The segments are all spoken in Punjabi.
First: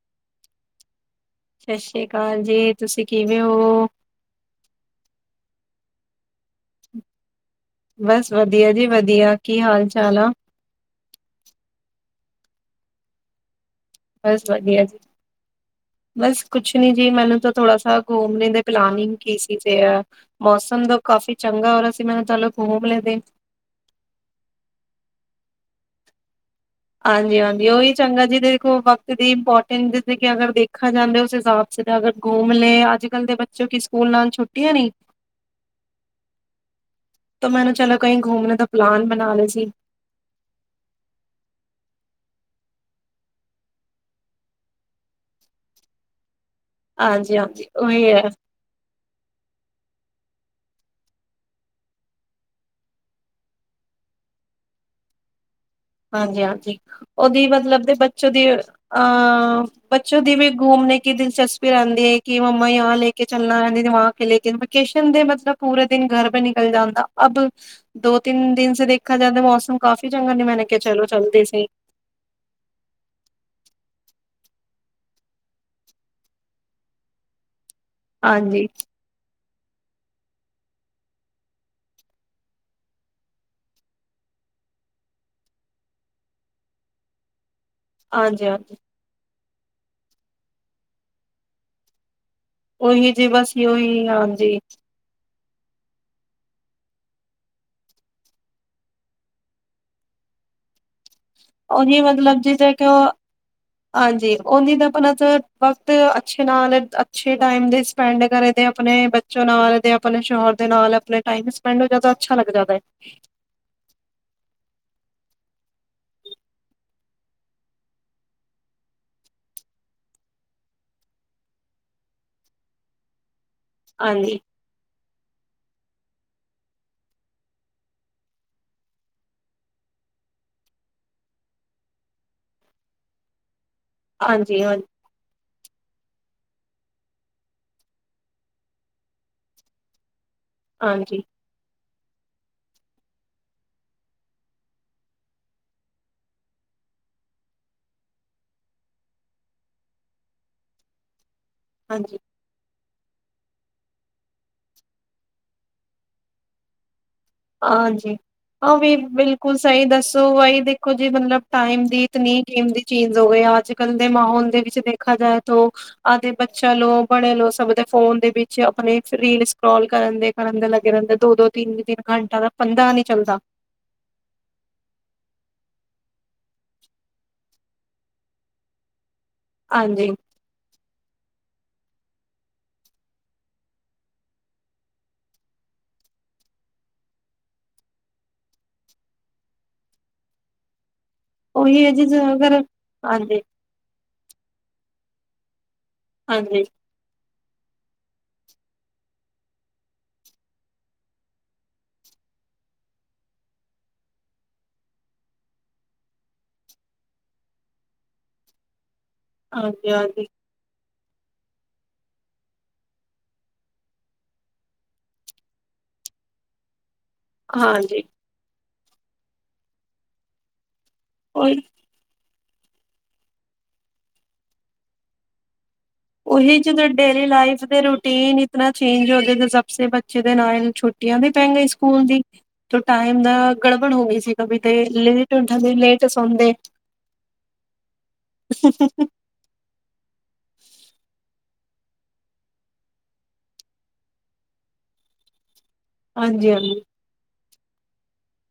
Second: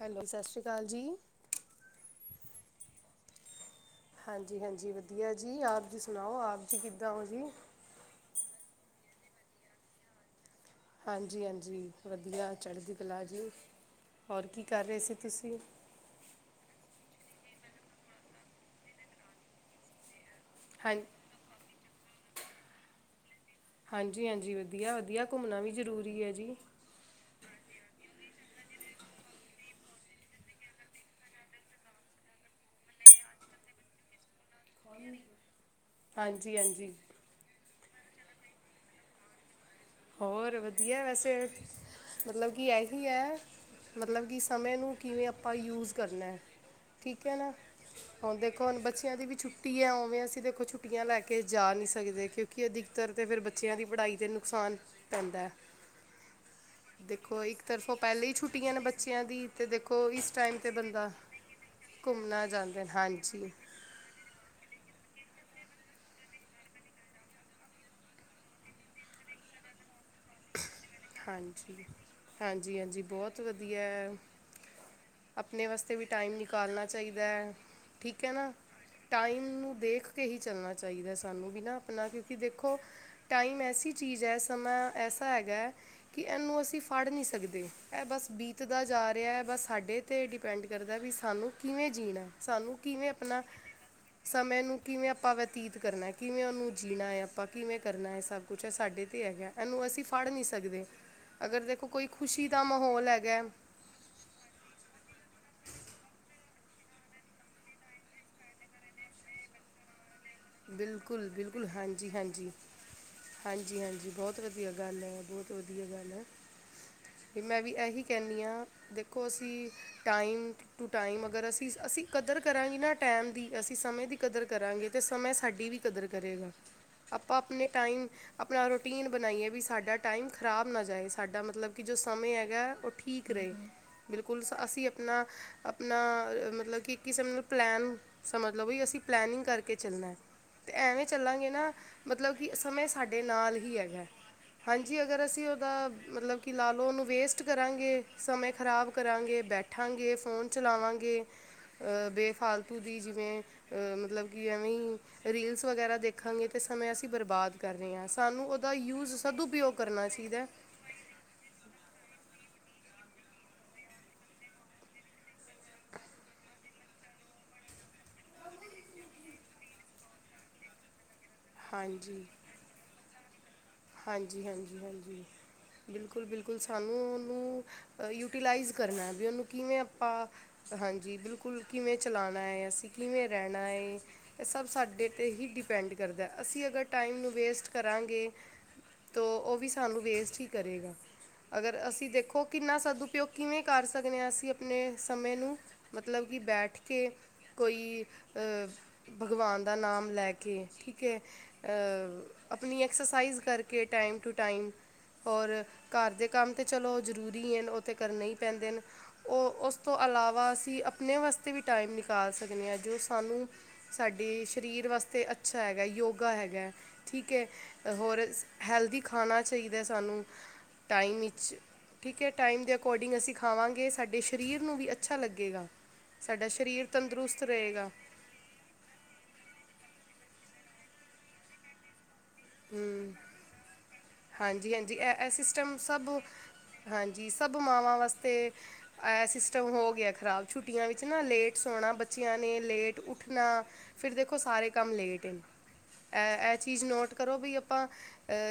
ਹੈਲੋ ਸਤਿ ਸ਼੍ਰੀ ਅਕਾਲ ਜੀ ਸਤਿ ਸ੍ਰੀ ਅਕਾਲ ਜੀ ਤੁਸੀਂ ਕਿਵੇਂ ਹੋ ਹਾਂਜੀ ਹਾਂਜੀ ਵਧੀਆ ਜੀ ਆਪ ਜੀ ਸੁਣਾਓ ਆਪ ਜੀ ਕਿੱਦਾਂ ਹੋ ਜੀ ਬਸ ਵਧੀਆ ਜੀ ਵਧੀਆ ਕੀ ਹਾਲ ਚਾਲ ਆ ਹਾਂਜੀ ਹਾਂਜੀ ਵਧੀਆ ਚੜ੍ਹਦੀ ਕਲਾ ਜੀ ਬਸ ਹੋਰ ਕੀ ਵਧੀਆ ਕਰ ਜੀ ਰਹੇ ਸੀ ਤੁਸੀਂ ਬਸ ਕੁਛ ਨੀ ਜੀ ਮੈਨੂੰ ਤਾਂ ਥੋੜਾ ਸ ਘੁੰਮਣੇ ਦੇ ਪਲਾਨਿੰਗ ਕੀ ਸੀ ਤੇ ਆ ਮੌਸਮ ਹਾਂ ਦਾ ਕਾਫੀ ਚੰਗਾ ਔਰ ਮੈ ਚਲ ਖੋਬ ਲੈਂਦੇ ਹਾਂਜੀ ਹਾਂਜੀ ਵਧੀਆ ਵਧੀਆ ਘੁੰਮਣਾ ਵੀ ਜ਼ਰੂਰੀ ਹੈ ਜੀ ਹਾਂਜੀ ਹਾਂਜੀ ਉਓਹੀ ਚੰਗਾ ਜਿਦੇ ਦੇਖੋ ਵਕਤ ਦੀ ਇੰਪੋਰਟੈਂ ਜ ਕਿ ਅਗਰ ਦੇਖਿਆ ਜਾਂਦਾ ਉਸ ਹਿਸਾਬ ਅਗਰ ਘੁੰਮ ਲ ਅੱਜ ਕਲ ਦੇ ਬੋਂ ਕਿ ਸਕੂਲ ਨਾਲ ਛੁੱਟੀਆਂ ਨੀ, ਹਾਂਜੀ ਹਾਂਜੀ ਤਾਂ ਮੈਨੂੰ ਚਲੋ ਕਈ ਘੁੰਮਣੇ ਦਾ ਪਲਾਨ ਬਣਾ ਲਏ ਸੀ ਹੋਰ ਵਧੀਆ ਵੈਸੇ ਮਤਲਬ ਕਿ ਇਹੀ ਹੈ ਮਤਲਬ ਕਿ ਸਮੇਂ ਨੂੰ ਕਿਵੇਂ ਆਪਾਂ ਯੂਜ ਕਰਨਾ ਠੀਕ ਹੈ ਨਾ ਹਾਂਜੀ-ਹਾਂਜੀ ਉਹੀ ਹੈ। ਹੁਣ ਦੇਖੋ ਹੁਣ ਬੱਚਿਆਂ ਦੀ ਵੀ ਛੁੱਟੀ ਹੈ ਭਾਵੇਂ ਅਸੀਂ ਦੇਖੋ ਛੁੱਟੀਆਂ ਲੈ ਕੇ ਜਾ ਨਹੀਂ ਸਕਦੇ ਕਿਉਂਕਿ ਅਧਿਕਤਰ ਤਾਂ ਫਿਰ ਬੱਚਿਆਂ ਦੀ ਪੜ੍ਹਾਈ 'ਤੇ ਨੁਕਸਾਨ ਪੈਂਦਾ ਹਾਂਜੀ ਹਾਂਜੀ ਦੇਖੋ ਉਹਦੀ ਇੱਕ ਮਤਲਬ ਦੇ ਤਰਫੋਂ ਪਹਿਲੇ ਬੱਚੋ ਹੀ ਦੀ ਛੁੱਟੀਆਂ ਨੇ ਬੱਚਿਆਂ ਦੀ ਅਹ ਅਤੇ ਦੇਖੋ ਬੱਚੋ ਇਸ ਦੀ ਵੀ ਟਾਈਮ 'ਤੇ ਘੁੰਮਨ ਬੰਦਾ ਕੀ ਦਿਲਚਸਪੀ ਰਹਿੰਦੀ ਹੈ ਕਿ ਘੁੰਮਣਾ ਮੰਮਾ ਜਾਂਦੇ ਨੇ ਆਹ ਲੈ ਕੇ ਹਾਂਜੀ ਚੱਲਣਾ ਰਹਿੰਦੀ ਵ ਕੇ ਲੈ ਕੇ ਵਕੇਸ਼ਨ ਦੇ ਮਤਲਬ ਪੂਰੇ ਦਿਨ ਘਰ ਪੇ ਨਿਕਲ ਜਾਂਦਾ ਅਬ ਦੋ ਤਿੰਨ ਦਿਨ ਦੇਖਾ ਜਾਂਦਾ ਮੌਸਮ ਕਾਫ਼ੀ ਚੰਗਾ ਨਹੀਂ ਮੈਂ ਹਾਂਜੀ ਹਾਂਜੀ ਹਾਂਜੀ ਬਹੁਤ ਵਧੀਆ ਆਪਣੇ ਵਾਸਤੇ ਵੀ ਟਾਈਮ ਨਿਕਾਲਣਾ ਚਾਹੀਦਾ ਹੈ ਠੀਕ ਹੈ ਨਾ ਹਾਂਜੀ। ਟਾਈਮ ਨੂੰ ਦੇਖ ਕੇ ਹੀ ਚੱਲਣਾ ਚਾਹੀਦਾ ਸਾਨੂੰ ਬਿਨਾਂ ਆਪਣਾ ਕਿਉਂਕਿ ਦੇਖੋ ਟਾਈਮ ਐਸੀ ਚੀਜ਼ ਹੈ ਸਮਾਂ ਐਸਾ ਹੈਗਾ ਕਿ ਇਹਨੂੰ ਅਸੀਂ ਫੜ ਨਹੀਂ ਸਕਦੇ ਇਹ ਬਸ ਹਾਂਜੀ-ਹਾਂਜੀ ਬੀਤਦਾ ਜਾ ਰਿਹਾ ਹੈ ਬਸ ਸਾਡੇ 'ਤੇ ਡਿਪੈਂਡ ਕਰਦਾ ਵੀ ਸਾਨੂੰ ਕਿਵੇਂ ਜੀਣਾ ਸਾਨੂੰ ਕਿਵੇਂ ਉਹੀ ਜੀ ਆਪਣਾ ਬਸ ਉਹੀ ਹਾਂਜੀ ਸਮੇ ਨੂੰ ਕਿਵੇਂ ਆਪਾਂ ਤੀਤ ਕਰਨਾ ਕਿਵੇਂ ਉਹਨੂੰ ਜੀਣਾ ਹੈਏ ਆਪਾਂ ਕਿਵੇਂ ਕਰਨਾ ਹੈ ਸਭ ਕੁਛ ਇਹ ਸਾਡੇ ਤੇ ਹੈਗਾ ਇਹਨੂੰ ਅਸੀਂ ਫੜ ਨੀ ਸਕਦੇ ਉਨੀ ਮਤਲਬ ਜਿ ਦਾ ਕਿ ਉਹ ਮਾਹੌਲ ਹੈਗਾ ਹੈ, ਹਾਂਜੀ ਉਨੀ ਤਾਂ ਆਪਲ ਵਕਤ ਅੱਛੇ ਨਾਲ ਅੱਛੇ ਟਾਈਮ ਦੇ ਸਪੈਂਡ ਕਰੇ ਦੇ ਆਪਣੇ ਬੱਚੋਂ ਨਾਲ ਆਪਣੇ ਸ਼ੋਹਰ ਦੇ ਨਾਲ ਆਪਣੇ ਬਿਲਕੁਲ ਟਾਈਮ ਬਿਲਕੁਲ ਸਪੈਂਡ ਹੋ ਹਾਂਜੀ ਜਾਦਾ ਅੱਛਾ ਲੱਗ ਹਾਂਜੀ ਜਾਦਾ ਹੈ ਹਾਂਜੀ ਹਾਂਜੀ ਬਹੁਤ ਵਧੀਆ ਗੱਲ ਹੈ ਬਹੁਤ ਵਧੀਆ ਗੱਲ ਹੈ ਅਤੇ ਮੈਂ ਵੀ ਇਹੀ ਕਹਿੰਦੀ ਹਾਂ ਦੇਖੋ ਅਸੀਂ ਟਾਈਮ ਟੂ ਟਾਈਮ ਅਗਰ ਅਸੀਂ ਅਸੀਂ ਕਦਰ ਕਰਾਂਗੇ ਨਾ ਟਾਈਮ ਦੀ ਅਸੀਂ ਸਮੇਂ ਦੀ ਹਾਂਜੀ ਕਦਰ ਕਰਾਂਗੇ ਤੇ ਸਮੇਂ ਸਾਡੀ ਵੀ ਕਦਰ ਕਰੇਗਾ ਆਪਾਂ ਆਪਣੇ ਟਾਈਮ ਆਪਣਾ ਰੂਟੀਨ ਬਣਾਈਏ ਵੀ ਸਾਡਾ ਟਾਈਮ ਖ਼ਰਾਬ ਨਾ ਜਾਏ ਸਾਡਾ ਮਤਲਬ ਕਿ ਜੋ ਸਮੇਂ ਹੈਗਾ ਉਹ ਠੀਕ ਰਹੇ ਬਿਲਕੁਲ ਹਾਂਜੀ ਹਾਂ ਅਸੀਂ ਆਪਣਾ ਆਪਣਾ ਮਤਲਬ ਕਿ ਕਿਸੇਬ ਪਲੈਨ ਸਮਝ ਲਓ ਵੀ ਅਸੀਂ ਪਲੈਨਿੰਗ ਕਰਕੇ ਚੱਲਣਾ ਤੇ ਐਵੇਂ ਹਾਂਜੀ ਚੱਲਾਂਗੇ ਨਾ ਮਤਲਬ ਕਿ ਸਮੇਂ ਸਾਡੇ ਨਾਲ ਹੀ ਹੈਗਾ ਹਾਂਜੀ ਅਗਰ ਅਸੀਂ ਉਹਦਾ ਮਤਲਬ ਕਿ ਲਾ ਲਓ ਉਹਨੂੰ ਵੇਸਟ ਕਰਾਂਗੇ ਸਮੇਂ ਖ਼ਰਾਬ ਕਰਾਂਗੇ ਬੈਠਾਂਗੇ ਫੋਨ ਚਲਾਵਾਂਗੇ ਅ ਹਾਂਜੀ ਬੇ ਫਾਲਤੂ ਦੀ ਜਿਵੇਂ ਅਹ ਮਤਲਬ ਐਵੇਂ ਰੀਲਸ ਵਗੈਰਾ ਦੇਖਾਂਗੇ ਤੇ ਸਮੇਂ ਅਸੀਂ ਬਰਬਾਦ ਕਰ ਰਹੇ ਹਾਂ ਹਾਂਜੀ ਸਾਨੂੰ ਉਹਦਾ ਹਾਂ ਵੀ ਯੂਜ਼ ਬਿਲਕੁਲ ਸਦਉਪਯੋਗ ਸਹੀ ਕਰਨਾ ਦੱਸੋ ਚਾਹੀਦਾ ਹੈ। ਬਹੀ ਦੇਖੋ ਜੀ ਮਤਲਬ ਟਾਈਮ ਦੀਤਨੀ ਗੇਮ ਦੀ ਚੇਂਜ ਹੋ ਗਏ ਅੱਜ ਕੱਲ ਦੇ ਮਾਹੌਲ ਦੇ ਵਿੱਚ ਦੇਖਿਆ ਜਾਏ ਤਾਂ ਆਦਿ ਬੱਚਾ ਲੋ ਬੜੇ ਲ ਸਭ ਦੇ ਫੋਨ ਦੇ ਵਿੱਚ ਆਪਣੇ ਰੀਲ ਸਕ੍ਰੋਲ ਕਰਨ ਦੇ ਕਰਨ ਦੇ ਲੱਗੇ ਰਹਿੰਦੇ ਦੋ ਦੋ ਤਿੰਨ ਦਿਨ ਹਾਂਜੀ ਘੰਟਾ ਦਾ ਪੰਦਾ ਨਹੀਂੀ ਚੱਲਦਾ ਹਾਂਜੀ ਹਾਂਜੀ ਹਾਂਜੀ,,, ਬਿਲਕੁਲ ਬਿਲਕੁਲ ਸਾਨੂੰ ਉਹਨੂੰ ਯੂਟੀਲਾਈਜ਼ ਕਰਨਾ, ਵੀ ਉਹਨੂੰ ਕਿਵੇਂ ਹਾਂਜੀ ਆਪਾਂ,, ਹਾਂਜੀ ਬਿਲਕੁਲ ਕੁਲ ਕਿਵੇਂ ਚਲਾਉਣਾ ਹੈ ਅਸੀਂ ਕਿਵੇਂ ਰਹਿਣਾ ਹੈ ਇਹ ਸਭ ਸਾਡੇ 'ਤੇ ਹੀ ਡਿਪੈਂਡ ਕਰਦਾ ਅਸੀਂ ਅਗਰ ਟਾਈਮ ਨੂੰ ਵੇਸਟ ਕਰਾਂਗੇ,, ਤ ਉਹ ਵੀ ਸਾਨੂੰ ਵੇਸਟ ਹੀ ਕਰੇਗਾ,, ਅਗਰ ਉਹੀ ਹੈ ਜੀ ਅਸੀਂ ਜ ਦੇਖੋ ਅਗਰ ਕਿੰਨਾ ਸਦੂਪਯੋਗ ਹਾਂਜੀ ਕਿਵੇਂ ਕਰ ਸਕਦੇ ਹਾਂ ਅਸੀਂ ਆਪਣੇ, ਸਮੇਂ ਨੂੰ, ਮਤਲਬ ਕਿ ਹਾਂਜੀ ਬੈਠ ਕੇ, ਕੋਈ,,,,,,, ਭਗਵਾਨ ਦਾ ਨਾਮ ਲੈ ਕੇ ਠੀਕ ਹੈ ਆਪਣੀ ਐਕਸਰਸਾਈਜ਼ ਕਰਕੇ, ਕੇ ਟਾਈਮ ਟੂ,,, ਟਾਈਮ ਔਰ ਘਰ ਦੇ ਕੰਮ ਤੇ ਚਲੋ ਜ਼ਰੂਰੀ ਹਨ ਉਹ ਤੇ ਕਰਨੇ ਹੀ ਪੈਂਦੇ ਨੇ ਉਹ ਉਸ ਹਾਂਜੀ ਤੋਂ ਹਾਂਜੀ ਇਲਾਵਾ ਅਸੀਂ ਅਪਣੇ, ਆਪੇ ਵਾਸਤੇ ਵੀ ਟਾਈਮ ਨਿਕਾਲ ਸਕਦੇ ਹਾਂ ਜੋ ਸਾਨੂੰ ਸਾਡੇ ਸਰੀਰ ਵਾਸਤੇ ਅੱਛਾ ਹੈਗਾ ਯੋਗਾ ਹੈਗਾ,, ਠੀਕ ਹੈ ਹਾਂਜੀ ਹੋਰ, ਹੈਲਦੀ ਖਾਣਾ ਚਾਹੀਦਾ ਸਾਨੂੰ, ਟਾਈਮ ਵਿੱਚ ਉਹੀ ਠੀਕ ਹੈ, ਟਾਈਮ ਦੇ ਅਕੋਰਡਿੰਗ ਅਸੀਂ ਖਾਵਾਂਗੇ ਸਾਡੇ ਸਰੀਰ ਨੂੰ ਵੀ ਅੱਛਾ ਲੱਗੇਗਾ, ਸਾਡਾ ਉਹੀ ਸਰੀਰ ਜਦੋਂ ਡੇਲੀ ਤੰਦਰੁਸਤ ਲਾਈਫ ਦੇ ਰਹੇਗਾ ਰੂਟੀਨ ਇਤ ਚੇਂਜ ਹੋ ਸ ਬੱਚੇ, ਦੇ ਨਾਲੂੰ ਛੁੱਟੀਆਂ ਵੀ ਪੈ ਗਈ ਸਕੂਲ ਦੀ, ਤੋ ਹਮ,,,,,, ਟਾਈਮ ਦਾ ਗੜਬੜ ਹੋ ਗਈ ਸੀ ਕਭੀ ਹਾਂਜੀ ਤੇ ਹਾਂਜੀ ਇਹ ਇਹ ਲੇਟ ਉਠਦੇ ਸਿਸਟਮ ਲੇਟ ਸਭ ਸੌਦੇ ਹਾਂਜੀ ਸਭ ਮਾਵਾਂ,,,, ਵਾਸਤੇ ਇਹ ਸਿਸਟਮ ਹੋ ਗਿਆ ਖਰਾਬ, ਛੁੱਟੀਆਂ ਵਿੱਚ ਨਾ ਲੇਟ ਸੋਣਾ ਬੱਚਿਆਂ ਨੇ ਲੇਟ ਉੱਠਣਾ ਫਿਰ ਦੇਖੋ ਸਾਰੇ ਕੰਮ ਲੇਟ ਨੇ, ਹਾਂਜੀ ਇਹ ਇਹ ਹਾਂਜੀ ਚੀਜ਼ ਨੋਟ, ਕਰੋ ਵੀ ਆਪਾਂ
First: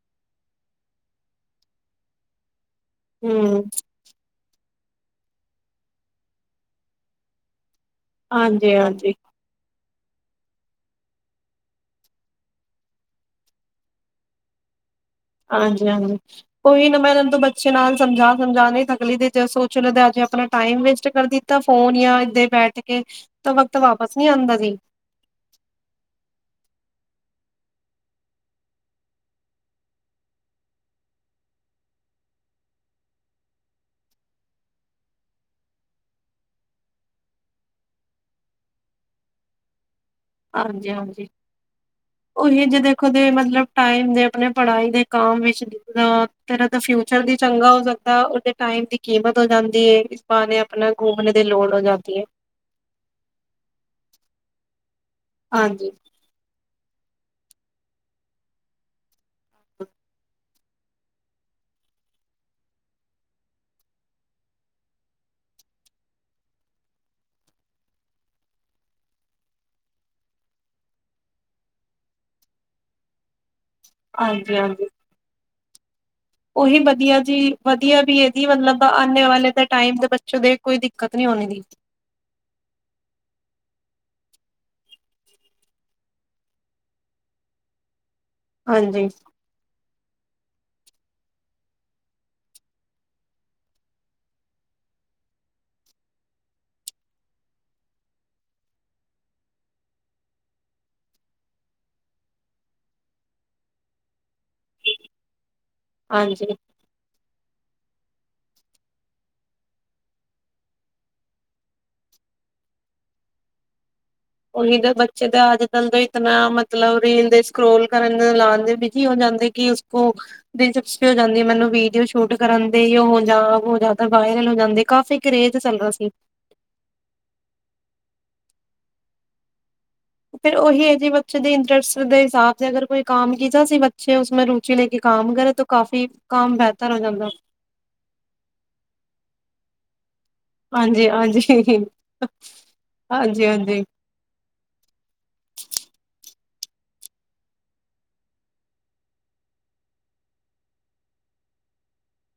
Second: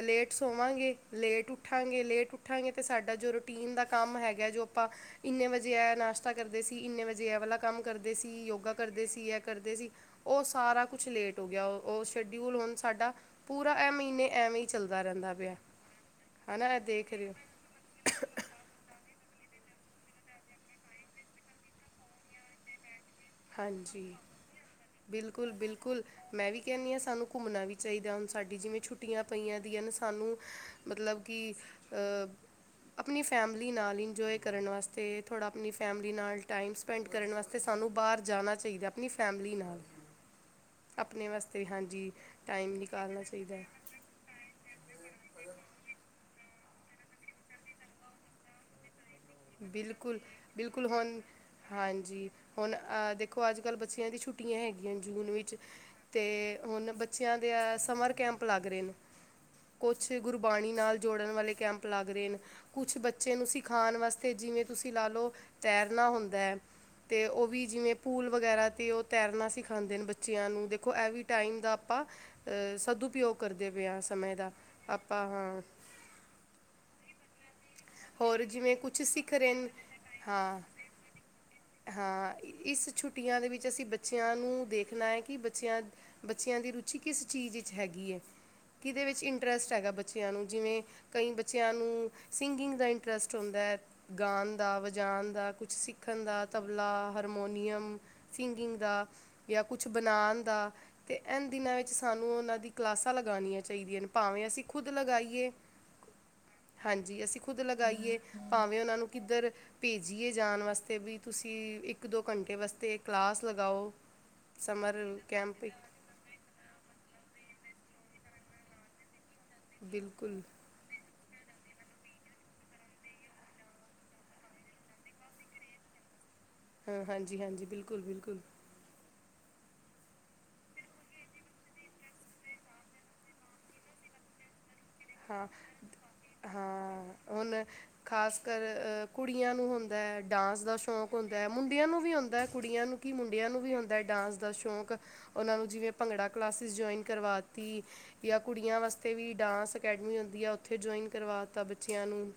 ਲੇਟ ਸੋਵਾਂਗੇ ਲੇਟ ਉੱਠਾਂਗੇ ਲੇਟ ਉੱਠਾਂਗੇ, ਤੇ ਸਾਡਾ ਜੋ ਹਮ ਰੂਟੀਨ ਦਾ ਕੰਮ ਹੈਗਾ ਜੋ, ਆਪਾਂ ਇੰਨੇ ਵਜੇ ਆ ਨਾਸ਼ਤਾ ਕਰਦੇ ਸੀ ਇੰਨੇ ਵਜੇ ਐ ਵਾਲਾ, ਕੰਮ ਕਰਦੇ ਸੀ ਯੋਗਾ ਹਾਂਜੀ ਕਰਦੇ ਹਾਂਜੀ ਸੀ ਇਹ ਕਰਦੇ ਸੀ ਉਹ ਸਾਰਾ ਕੁਛ ਲੇਟ ਹੋ ਗਿਆ ਉਹ ਸ਼ਡਊਲ ਹੁਣ ਸਾਡਾ, ਪੂਰਾ ਇਹ ਮਹੀਨੇ ਐਵੇਂ ਹੀ ਚੱਲਦਾ, ਰਹਿੰਦਾ ਪਿਆ ਹਾਂਜੀ ਹਾਂਜੀ,,, ਹੈ ਉਹੀ ਨਾ ਦੇਖ ਮੈਂ ਰਹੇ ਇਹ ਹੋ ਤੋਂ ਬੱਚੇ ਨਾਲ ਸਮਝਾ ਸਮਝਾ ਨਹੀਂ ਥਕਲੀ ਦੇ, ਜ ਸੋਚ ਲਦੇ ਅਜੇ ਆਪਣਾ ਟਾਈਮ ਵੇਸਟ ਕਰ ਦਿੱਤਾ ਫੋਨ ਜਾਂ ਇਦ ਬੈਠ ਕੇ, ਤਾਂ ਵਕਤ ਹਾਂਜੀ,,,,,, ਵਾਪਸ ਨਹੀਂ ਆਉਂਦਾ ਜੀ ਬਿਲਕੁਲ ਬਿਲਕੁਲ ਮੈਂ ਵੀ ਕਹਿੰਦੀ ਹਾਂ ਸਾਨੂੰ, ਘੁੰਮਣਾ ਵੀ ਚਾਹੀਦਾ ਹੁਣ ਸਾਡੀ ਜਿਵੇਂ ਛੁੱਟੀਆਂ ਪਈਆਂ ਦੀਆਂ ਸਾਨੂੰ ਮਤਲਬ ਕਿ,,,, ਆਪਣੀ ਫੈਮਿਲੀ ਨਾਲ ਇੰਜੋਏ ਕਰਨ ਵਾਸਤੇ ਥੋੜ੍ਹਾ ਆਪਣੀ ਫੈਮਿਲੀ ਨਾਲ ਟਾਈਮ ਸਪੈਂਡ ਕਰਨ ਵਾਸਤੇ ਸਾਨੂੰ ਬਾਹਰ, ਜਾਣਾ ਚਾਹੀਦਾ ਆਪਣੀ ਫੈਮਲੀ ਨਾਲ,, ਹਾਂਜੀ ਆਪਣੇ ਹਾਂਜੀ,,,,,,,, ਵਾਸਤੇ ਹਾਂਜੀ ਉਹੀ ਟਾਈਮ ਜੇ ਦੇਖੋ ਨਿਕਾਲਣਾ ਦੇ ਚਾਹੀਦਾ ਹੈ ਮਤਲਬ ਟਾਈਮ ਦੇ ਆਪਣੇ ਪੜ੍ਹਾਈ ਦੇ ਕੰਮ ਵਿੱਚ ਇਤਨਾ,, ਤਰ ਦਾ ਫਿਊਚਰ ਵੀ ਚੰਗਾ ਹੋ ਸਕਦਾ ਉਹਦੇ ਟਾਈਮ ਦੀ, ਕੀਮਤ ਹੋ ਜਾਂਦੀ ਹੈ ਬਿਲਕੁਲ ਇਸ ਬਹਾਨੇ ਬਿਲਕੁਲ ਆਪਣਾ ਹੁਣ ਘੁੰਮਣੇ ਦੀ ਲੋੜ ਹੋ ਜਾਂਦੀ ਹੈ ਹਾਂਜੀ ਹੁਣ ਅਹ ਦੇਖੋ ਅੱਜ ਕੱਲ ਬੱਚਿਆਂ ਦੀ ਛੁੱਟੀਆਂ ਹੈਗੀਆਂ, ਜਾਂ, ਜੂਨ ਵਿੱਚ ਹਾਂਜੀ ਤੇ ਹੁਣ ਬੱਚਿਆਂ ਦੇ ਏ ਸਮਰ ਕੈਂਪ ਲੱਗ ਰਹੇ, ਨੇ ਕੁਛ ਗੁਰਬਾਣੀ ਨਾਲ ਜੋੜਨ ਵਾਲੇ ਕੈਂਪ ਲੱਗ ਰਹੇ ਨੇ, ਕੁਛ ਬੱਚੇ ਨੂੰ ਸਿਖਾਉਣ ਵਾਸ ਤੇ ਜਿਵੇਂ ਤੁਸੀਂ ਲਾ ਲਓ ਤੈਰਨਾ ਹੁੰਦਾ ਹੈ। ਤੇ ਉਹ ਵੀ ਜਿਵੇਂ ਪੂਲ ਵਗੈਰਾ ਤੇ ਉਹ ਤੈਰਨਾ ਸਿਖਾਂਦੇ ਨੇ ਬੱਚਿਆਂ ਨੂੰ ਦੇਖੋ ਐਵ ਟਾਈਮ ਦਾ ਆਪਾਂ ਸਦ ਉਪਯੋਗ ਕਰਦੇ ਦੇ ਵਿਆਹ ਸਮੇਂ ਦਾ ਹਾਂਜੀ ਹਾਂਜੀ ਆਪਾਂ ਹਾਂ। ਉਹੀ ਵਧੀਆ ਜੀ ਵਧੀਆ ਵੀ ਇਹਦੀ ਹੋਰ ਜਿਵੇਂ ਮਤਲਬ ਕੁਛ ਆਨੇ ਸਿੱਖ ਵਾਲੇ ਰਹੇ ਦੇ ਨੇ ਟਾਈਮ ਦੇ ਬੱਚੋਂ ਦੇ ਹਾਂ ਕੋਈ ਦਿੱਕਤ ਨੀ ਹੋਣੇ ਦੀ ਹਾਂ ਇਸ ਛੁੱਟੀਆਂ ਦੇ ਵਿੱਚ ਅਸੀਂ ਬੱਚਿਆਂ ਨੂੰ ਦੇਖਣਾ ਹੈ, ਕਿ ਬੱਚਿਆਂ ਬੱਚਿਆਂ ਦੀ ਰੁਚੀ ਕਿਸ ਚੀਜ਼ ਵਿੱਚ ਹੈਗੀ ਹੈ। ਕਿਹਦੇ ਹਾਂਜੀ ਵਿੱਚ ਇੰਟਰਸਟ ਹੈਗਾ ਬਚ ਬੱਚਿਆਂ ਨੂੰ, ਜਿਵੇਂ ਕਈ ਬੱਚਿਆਂ ਨੂੰ ਸਿੰਗਿੰਗ ਦਾ ਇੰਟਰਸਟ ਹੁੰਦਾ ਹੈ। ਗਾਣ ਦਾ ਵਜਾਣ ਦਾ ਕੁਛ ਸਿੱਖਣ ਦਾ ਤਬਲਾ, ਹਾਰਮੋਨੀਅਮ ਸਿੰਗਿੰਗ ਦਾ ਜਾਂ ਕੁਛ ਬਨਾਣ ਦਾ ਤੇ, ਐਨ ਦਿਨਾਂ ਵਿੱਚ ਸਾਨੂੰ ਉਹਨਾਂ ਦੀ ਕਲਾਸਾਂ ਲਗਾਣੀਆਂ ਚਾਹੀਦੀਆਂ ਨੇ। ਭਾਵੇਂ ਅਸੀਂ ਖੁਦ ਲਗਾਈਏ। ਹਾਂਜੀ ਜੇ ਅਸੀਂ ਖੁਦ ਲਗਾਈਏ, ਭਾਵੇਂ ਉਹਨਾਂ ਨੂੰ ਕਿੱਧਰ ਭੇਜੀਏ ਜਾਣ ਵਾਸਤੇ, ਵੀ ਤੁਸੀਂ ਇੱਕ ਦੋ ਘੰਟੇ ਵਾਸਤੇ ਕਲਾਸ ਲਗਾਓ। ਉਹੀ ਦੇ ਸਮਰ ਬੱਚੇ ਤਾਂ ਅੱਜ ਕੈਂਪ ਕਲ ਤੋਂ, ਇਤਨਾ ਮਤਲਬ ਰੀਲ ਦੇਚ ਕਰੋਲ ਕਰਨ ਨੂੰ ਲਾਉਣ ਦੇ ਬਿਜੀ ਹੋ ਜਾਂਦੇ। ਕਿ ਉਸ ਕੋ ਬਿਲਕੁਲ ਦਿਲਚਸਪੀ ਜਾਂਦੀ ਮੈਨੂੰ ਵੀਡੀਓ ਸ਼ੂਟ ਕਰਨ ਦੇ ਉਹ ਜਾਂ ਤੇ ਹੋ ਜਾਂ ਵਾਇਰਲ ਹੋ ਜਾਂਦੇ ਕਾਫੀ ਕਰੇਜ਼ ਚੱਲਰਹਾ ਸੀ। ਹਾਂ, ਹਾਂ ਹਾਂਜੀ, ਹਾਂਜੀ ਬਿਲਕੁਲ, ਬਿਲਕੁਲ। ਫਿਰ ਉਹੀ ਹੈ। ਜੀ ਬੱਚੇ ਦੇ ਇੰਟਰਸਟ ਦੇ ਹਿਸਾਬ ਤੇ ਅਗਰ ਕੋਈ ਕੰਮ ਕੀਚਾ ਸੀ। ਬੱਚੇ ਉਸੇ ਰੁ ਹਾਂ, ਹਾਂ ਜਾਂਦਾ। ਹੁਣ ਖ਼ਾਸ ਕਰ ਅ ਕੁੜੀਆਂ ਨੂੰ ਹੁੰਦਾ ਬੈਠ ਡਾਂਸ ਦਾ ਸ਼ੌਂਕ ਹੁੰਦਾ ਹੈ। ਹਾਂਜੀ-ਹਾਂਜੀ, ਮੁੰਡਿਆਂ ਨੂੰ ਵੀ ਹੁੰਦਾ ਕੁੜੀਆਂ ਨੂੰ ਕਿ ਮੁੰਡਿਆਂ ਨੂੰ ਵੀ ਹਾਂਜੀ-ਹਾਂਜੀ। ਹੁੰਦਾ ਹੈ। ਡਾਂਸ ਦਾ ਸ਼ੌਂਕ ਉਹਨਾਂ ਨੂੰ ਜਿਵੇਂ ਭੰਗੜਾ ਕਲਾਸਿਸ ਜੁਆਇਨ ਕਰਵਾ ਤੀ ਜਾਂ ਕੁੜੀਆਂ ਵਾਸਤੇ ਵੀ ਡਾਂਸ ਅਕੈਡਮੀ ਹੁੰਦੀ ਆ, ਉੱਥੇ ਜੁਆਇਨ ਕਰਵਾਤਾ ਬੱਚਿਆਂ ਨੂੰ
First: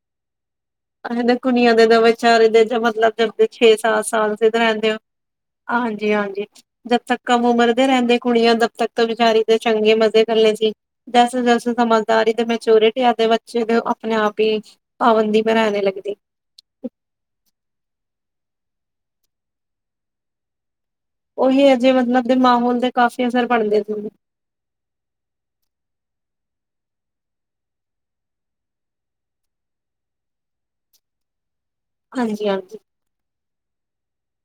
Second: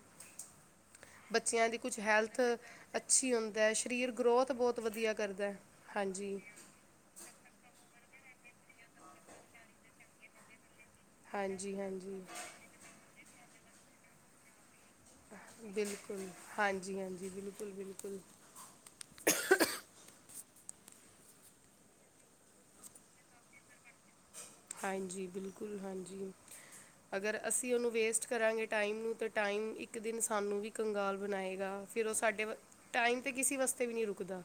ਅ ਬੱਚਿਆਂ ਕੁਨੀਆਂ ਦੀ ਦੇ ਕੁਝ ਹੈਲਥ ਵਿਚਾਰੇ ਦੇ ਮਤਲਬ ਅੱਛੀ ਜ ਹੁੰਦਾ ਹੈ ਛੇ ਸੱਤ ਸਰੀਰ ਸਾਲ ਸ ਗਰੋਥ ਬਹੁਤ ਰਹਿੰਦੇ ਹੋ। ਵਧੀਆ ਕਰਦਾ ਹੈ ਹਾਂਜੀ ਹਾਂਜੀ-ਹਾਂਜੀ ਜਦ ਤੱਕ ਕਮ ਉਮਰ ਦੇ ਰਹਿੰਦੇ ਕੁੜੀਆਂ ਦਬ ਤੱਕ ਤੋਂ ਵਿਚਾਰੀ ਦੇ ਚੰਗੇ, ਮਜ਼ੇ ਕਰੱਲੇ ਸੀ। ਜੈਸ-ਜੈਸੇ ਹਾਂਜੀ ਹਾਂਜੀ ਸਮਝਦਾਰੀ ਤੇ, ਮੈਚੋ੍ਰਿਟੀ ਆਤੇ ਵਕਤ ਜਿਦੋਂ ਆਪਣੇ ਆਪ ਹੀ ਪਾਬੰਦੀ ਮੈਂ ਰਹਿਣੇ ਲੱਗਦੀ ਬਿਲਕੁਲ ਹਾਂਜੀ-ਹਾਂਜੀ। ਬਿਲਕੁਲ-ਬਿਲਕੁਲ। ਉਹੀਓ ਅਜੇ ਮਤਲਬ ਦੇ ਮਾਹੌਲ ਤੇ ਕਾਫੀ ਅਸਰ ਪਣਦੇ ਸੀ। ਹਾਂਜੀ, ਬਿਲਕੁਲ, ਹਾਂਜੀ। ਅਗਰ ਅਸੀਂ ਉਹਨੂੰ ਵੇਸਟ ਕਰਾਂਗੇ ਟਾਈਮ ਨੂੰ, ਤਾਂ ਟਾਈਮ ਇੱਕ ਦਿਨ ਸਾਨੂੰ ਵੀ ਕੰਗਾਲ ਬਣਾਏਗਾ। ਫੇਰ ਉਹ ਸਾਡੇ ਹਾਂਜੀ ਹਾਂਜੀ ਟਾਈਮ ਤੇ ਕਿਸੇ ਵਾਸਤੇ ਤੇ ਨਹੀਂ ਰੁਕਦਾ।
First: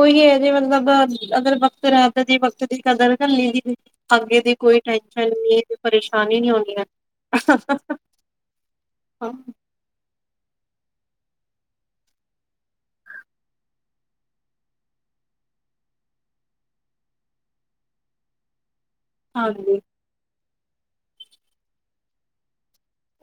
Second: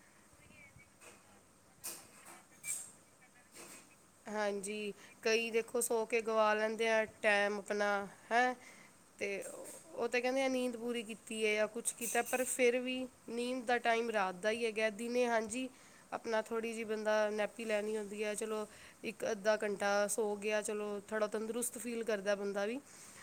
ਉਹੀ ਹੈ। ਜੇ ਮਤਲਬ ਅਗਰ ਵਕਤ ਰਹੇ ਤਾਂ ਜੇ ਵਕਤ ਦੀ ਕਦਰ ਕਰ ਲਈ ਦੀ ਅੱਗੇ ਦੀ ਕੋਈ ਹਾਂਜੀ, ਟੈਨਸ਼ਨ ਕਈ ਨੀ ਦੇਖੋ ਸੋ ਕੇ ਪਰੇਸ਼ਾਨੀ ਨੀ ਗਵਾ ਹੋਣੀ ਲੈਂਦੇ ਆ, ਹੈ ਟੈਮ ਆਪਣਾ ਹੈਂ ਤੇ ਤੇ ਕਹਿੰਦੇ ਆ ਨੀਂਦ ਪੂਰੀ ਕੀਤੀ ਹੈ। ਜਾਂ ਆ ਕੁਛ ਕੀਤਾ ਪਰ ਫਿਰ ਵੀ ਨੀਂਦ ਦਾ ਟਾਈਮ ਰਾਤ ਦਾ ਹੀ ਹੈਗਾ ਦਿਨੇ ਹਾਂਜੀ ਆਪਣਾ ਥੋੜ੍ਹੀ ਜਿਹੀ ਬੰਦਾ ਨੈਪੀ ਲੈਣੀ ਹੁੰਦੀ ਹੈ। ਚਲੋ ਇੱਕ ਅੱਧਾ ਹਾਂਜੀ ਘੰਟਾ ਸੋ ਗਿਆ। ਚਲੋ ਥੋੜ੍ਹਾ ਤੰਦਰੁਸਤ ਫੀਲ ਕਰਦਾ ਬੰਦਾ ਵੀ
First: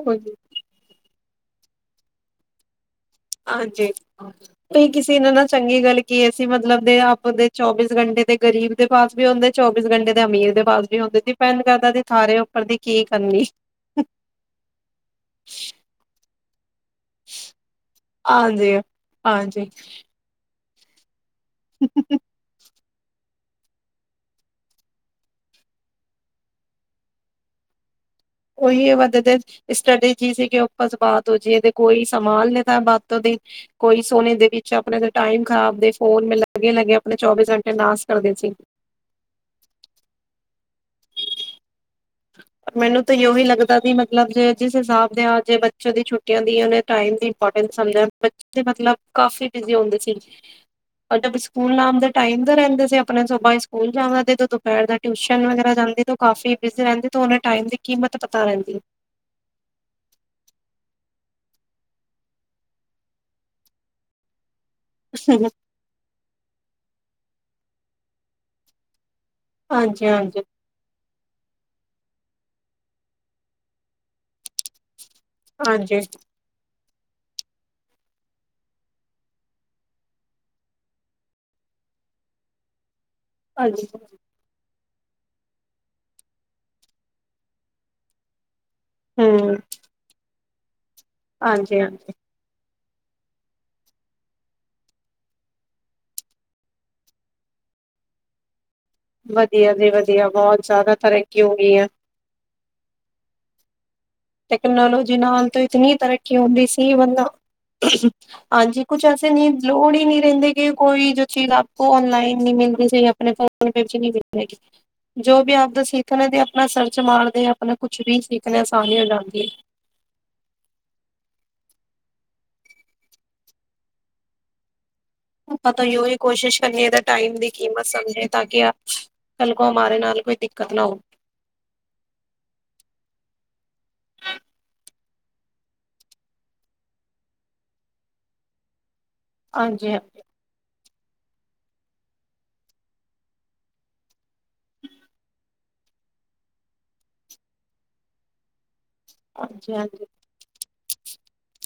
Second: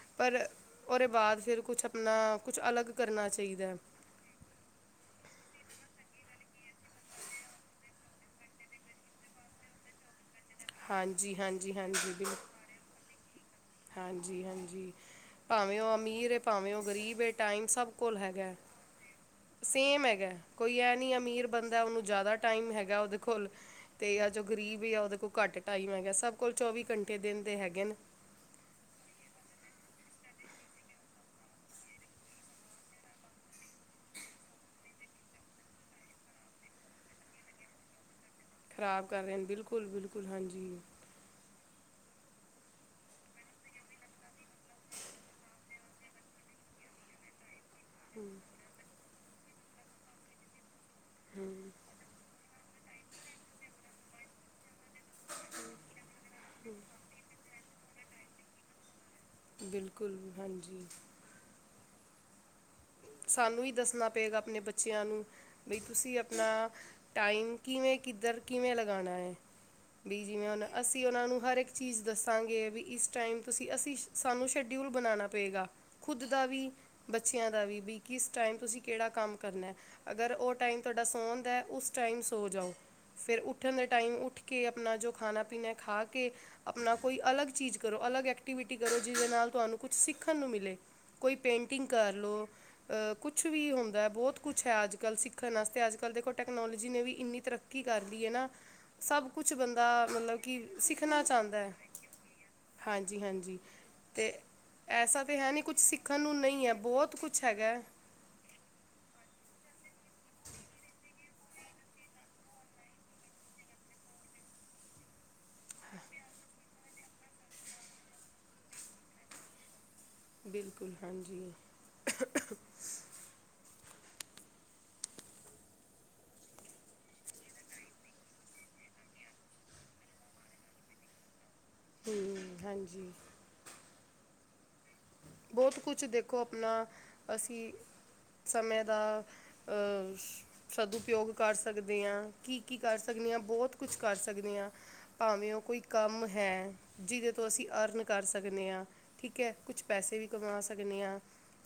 ਉਹੀ ਪਰ ਉਹਦੇ ਬਾਅਦ ਫਿਰ ਕੁੱਛ ਆਪਣਾ ਕੁੱਛ ਅਲੱਗ ਕਰਨਾ ਚਾਹੀਦਾ ਹੈ ਹਾਂਜੀ। ਤੁਸੀ ਕਿਸੇ ਨ ਨਾਲ ਚੰਗੀ ਗੱਲ ਕੀ ਹੈ। ਸੀ ਮਤਲਬ ਦੇ ਆਪਦੇ ਚੌਬੀਸ ਘੰਟੇ ਦੇ ਗਰੀਬ ਦੇ ਪਾਸ ਵੀ ਹੁੰਦੇ ਚੌਬੀਸ ਘੰਟੇ ਦੇ ਅਮੀਰ ਪਾਸ ਵੀ ਹੁੰਦੇ। ਹਾਂਜੀ ਦੀਪੈਂਡ ਹਾਂਜੀ ਕਰਦਾ ਧਾਰੇ ਉਪਰ ਵੀ ਕੀ ਹਾਂਜੀ। ਹਾਂਜੀ-ਹਾਂਜੀ। ਭਾਵੇਂ ਉਹ ਅਮੀਰ ਭਾਵੇਂ ਉਹ ਗਰੀਬ ਏ। ਟਾਈਮ ਸਭ ਕੋਲ ਹੈਗਾ ਹਾਂਜੀ, ਹਾਂਜੀ ਸੇਮ ਹੈਗਾ। ਕੋਈ ਐ ਨੀ ਅਮੀਰ ਬੰਦਾ ਉਹਨੂੰ ਜ਼ਿਆਦਾ ਟਾਈਮ ਹੈਗਾ। ਉਹਦੇ ਕੋਲ ਤੇ ਆ ਜੋ ਗਰੀਬ ਆ ਉਹਦੇ ਕੋਲ ਘੱਟ ਟਮ ਹੈਗਾ ਸਭ ਕੋਲ ਚੌਵੀ ਘੰਟੇ ਦਿਨ ਦੇ ਹੈਗੇ ਨੇ [unintelligible] ਖ਼ਰਾਬ ਕਰ ਰਹੇ ਨੇ ਬਿਲਕੁਲ-ਬਿਲਕੁਲ, ਹਾਂਜੀ। ਮੈਨੂੰ ਤਾਂ ਯੋਹੀ ਲੱਗਦਾ ਵੀ ਮਤਲਬ ਜੇ ਜਿਸ ਹਿਸਾਬ ਦੇ ਆਜੇ ਬੱਚਿਆਂ ਦੀ ਛੁੱਟੀਆਂ ਦਾ ਟਾਈਮ ਵੀ [unintelligible] ਕਾਫੀ ਬਿਜੀ ਹੁੰਦੇ ਸੀ। ਤੁਹਾਡਾ ਵੀ ਸਕੂਲ ਨਾਮ ਦਾ ਟਾਈਮ ਦਾ ਰਹਿੰਦੇ ਸੀ। ਆਪਣੇ ਸੁਭਾ ਹੀ ਸਕੂਲ ਜਾਵਾਂ ਤੇ ਤੇ ਦੁਪਹਿਰ ਦਾ ਟਿਊਸ਼ਨ ਵਗੈਰਾ ਜਾਂਦੇ ਤੋਂ ਕਾਫੀ ਬਿਜੀ ਰਹਿੰਦੀ ਤਾਂ ਉਹਨੂੰ ਟਾਈਮ ਦੀ ਕੀਮਤ ਪਤਾ ਰਹਿੰਦੀ ਬਿਲਕੁਲ ਹਾਂਜੀ ਸਾਨੂੰ ਹੀ ਦੱਸਣਾ ਪਏਗਾ ਆਪਣੇ ਬੱਚੇ ਬੱਚਿਆਂ ਨੂੰ ਬਈ ਤੁਸੀਂ ਆਪਣਾ ਟਾਈਮ ਕਿਵੇਂ ਕਿੱਧਰ ਕਿਵੇਂ ਲਗਾਣਾ ਹਾਂਜੀ ਵੀ ਹਾਂਜੀ ਜਿਵੇਂ ਹੁਣ ਅਸੀਂ ਉਹਨਾ ਨੂੰ ਹਰ ਇੱਕ ਚੀਜ਼ ਦੱਸਾਂਗੇ ਵੀ ਇਸ ਟਾਈਮ ਤੁਸੀਂ ਅਸੀਂ ਸਾਨੂੰ ਸ਼ਡਿਊਲ ਬਣਾਣਾ ਪਏਗਾ ਹਾਂਜੀ ਖੁੱਦ ਦਾ ਵੀ ਬੱਚਿਆਂ ਦਾ ਵੀ ਵੀ ਕਿਸ ਟਾਈਮ ਤੁਸੀਂ ਕਿਹੜਾ ਕੰਮ ਕਰਨਾ ਅਗਰ ਉਹ ਟਾਈਮ ਤੁਹਾਡਾ ਸੌਣਦਾ ਉਸ ਟਾਈਮ ਸੌ ਜਾਓ। ਫੇਰ ਉੱਠਣ ਦੇ ਹਾਂਜੀ ਟਾਈਮ ਉੱਠ ਕੇ ਆਪਣਾ ਜੋ ਖਾਣਾ ਪੀਣਾ ਖਾ ਕੇ ਆਪਣਾ ਕੋਈ ਅਲੱਗ ਚੀਜ਼ ਕਰੋ ਅਲੱਗ ਐਕ ਐਕਟੀਵਿਟੀ ਕਰੋ ਜਿਹਦੇ ਨਾਲ ਹਮ ਤੁਹਾਨੂੰ ਕੁਛ ਸਿੱਖ ਸਾਨੂੰ ਮਿਲੇ ਕੋਈ ਹਾਂਜੀ ਹਾਂਜੀ ਕੁਛ ਵੀ ਹੁੰਦਾ ਬਹੁਤ ਕੁਛ ਹੈ ਅੱਜ ਕੱਲ੍ਹ ਸਿੱਖਣ ਵਾਸਤੇ ਅੱਜ ਕੱਲ੍ਹ ਦੇਖੋ ਟੈਕਨੋਲੋਜੀ ਨੇ ਵੀ ਇੰਨੀ ਤਰੱਕੀ ਕਰ ਲਈ ਹੈ। ਨਾ ਸਭ ਕੁਛ ਵਧੀਆ ਬੰਦਾ ਜੀ ਵਧੀਆ ਮਤਲਬ ਕਿ ਬਹੁਤ ਜ਼ਿਆਦਾ ਸਿੱਖਣਾ ਤਰੱਕੀ ਹੋ ਚਾਂਦਾ ਗਈ ਹੈ ਹਾਂਜੀ-ਹਾਂਜੀ। ਟਕਨੋਲੋਜੀ ਨਾਲ ਤੇ ਇਤਨੀ ਨੂੰ ਤਰੱਕੀ ਹੁੰਦੀ ਨਹੀਂ ਹੈ ਸੀ ਬਹੁਤ ਬੰਦਾ ਕੁਝ ਹੈਗਾ ਹੈ। ਹਾਂਜੀ ਕੁੱਛ ਐਸੇ ਨਹੀਂ ਲੋੜ ਹੀ ਨਹੀਂ ਰਹਿੰਦੀ ਕੀ ਕੋਈ ਜੋ ਚੀਜ਼ ਆਪ ਕੋ ਆਨਲਾਈਨ ਨਹੀਂ ਮਿਲਦੀ ਸੀਹੀ ਆਪਣੇ ਫੋਨ ਨਹੀਂ ਮਿਲਗੀ ਜੋ ਵੀ ਆਪਦਾ ਸਿੱਖਣਾ ਤੇ ਆਪਣਾ ਸਰਚ ਮਾਰਦੇ ਆਪਣਾ ਕੁਛ ਵੀ ਸਿੱਖਣਾ ਆਸਾਨੀ ਹਾਂਜੀ ਬਿਲਕੁਲ ਹਾਂਜੀ। ਆਪਾਂ ਤੋਂ ਓਹੀ ਕੋਸ਼ਿਸ਼ ਕਰੀਏ ਤਾਂ ਟਾਈਮ ਦੀ ਕੀਮਤ ਸਮਝੇ ਤਾਂ ਕਿ ਕੱਲ ਕੋ ਹਮਾਰੇ ਨਾਲ ਕੋਈ ਦਿੱਕਤ ਨਾ ਹੋ। ਹੂੰ ਹਾਂਜੀ। ਬਹੁਤ ਕੁਛ ਦੇਖੋ ਆਪਣਾ ਅਸੀਂ ਸਮੇਂ ਦਾ ਅ, ਹਾਂਜੀ-ਹਾਂਜੀ। ਸਦਉਪਯੋਗ ਕਰ ਸਕਦੇ ਹਾਂ ਕੀ-ਕੀ ਕਰ ਸਕਦੇ ਹਾਂ ਬਹੁਤ ਕੁਛ ਕਰ ਸਕਦੇ ਹਾਂ ਭਾਵੇਂ ਉਹ ਕੋਈ ਕੰਮ ਹੈ ਜਿਹਦੇ ਤੋਂ ਅਸੀਂ ਅਰਨ ਕਰ ਸਕਦੇ ਆ। ਠੀਕ ਹੈ ਹਾਂਜੀ ਕੁਛ ਹਾਂਜੀ ਕਮਾ ਸਕਦੇ ਹਾਂ।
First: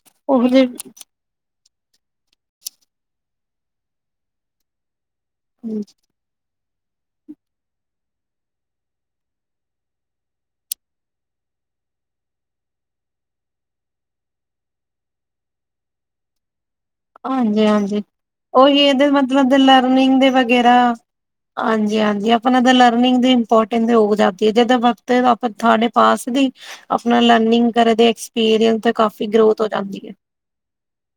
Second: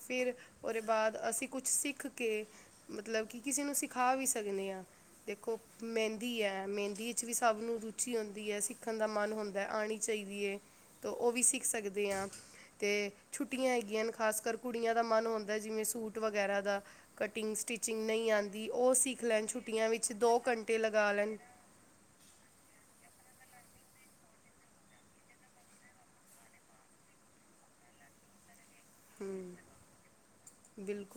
ਫਿਰ ਉਹਦੇ ਬਾਅਦ ਅਸੀਂ ਕੁਛ ਸਿੱਖ ਕੇ ਮਤਲਬ ਕਿ ਕਿਸੇ ਨੂੰ ਸਿਖਾ ਵੀ ਸਕਦੇ ਹਾਂ। ਦੇਖੋ ਹਾਂਜੀ ਮਹਿੰਦੀ ਹੈ ਮਹਿੰਦੀ ਵਿੱਚ ਵੀ ਸਭ ਨੂੰ ਰੁਚੀ ਹੁੰਦੀ ਹੈ ਸਿੱਖਣ ਦਾ ਮਨ ਹੁੰਦਾ ਆਣੀ ਚਾਹੀਦੀ ਹੈ ਤਾਂ ਉਹ ਵੀ ਸਿੱਖ ਸਕਦੇ ਹਾਂ। ਅਤੇ ਛੁੱਟੀਆਂ ਹੈਗੀਆਂ ਹਨ ਖਾਸ ਕਰ ਕੁੜੀਆਂ ਦਾ ਮਨ ਹੁੰਦਾ ਜਿਵੇਂ ਸੂਟ ਵਗੈਰਾ ਦਾ ਕਟਿੰਗ ਹਾਂਜੀ-ਹਾਂਜੀ ਸਟਿਚਿੰਗ ਨਹੀਂ ਆਂਦੀ ਉਹੀ ਉਹ ਇਹਦੇ ਸਿੱਖ ਲੈਣ ਮਤਲਬ ਛੁੱਟੀਆਂ ਵਿੱਚ ਲਰਨਿੰਗ ਦੇ ਵਗੈਰਾ ਘੰਟੇ ਲਗਾ ਲੈਣ ਹਾਂਜੀ-ਹਾਂਜੀ ਆਪਣਾ ਲ ਲਾਰਨਿਗ ਦੀ ਇਮਪੋਟਸ [unintelligible] ਆਪਣਾ ਲਰਨੀਗ ਕਰਦੇ ਐਕਸਪੀਰੀਅਸ ਤੇ ਕਾਫੀ ਗਰੋਥ ਜਾਂਦੀ ਆ। ਬਿਲਕੁ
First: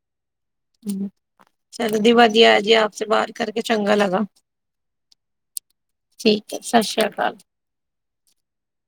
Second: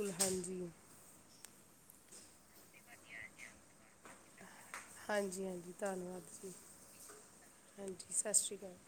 ਹ ਚੱਲੋ [unintelligible] ਜੀ ਆਪ ਸੇ ਬਾਤ ਕਰਕੇ ਚੰਗਾ ਲਗਾ। ਹਾਂਜੀ-ਹਾਂਜੀ ਧੰਨਵਾਦ ਜੀ ਠੀਕ ਹੈ ਸਤਿ ਸ੍ਰੀ ਅਕਾਲ। ਹਾਂਜੀ ਸਤਿ ਸ਼੍ਰੀ ਅਕਾਲ।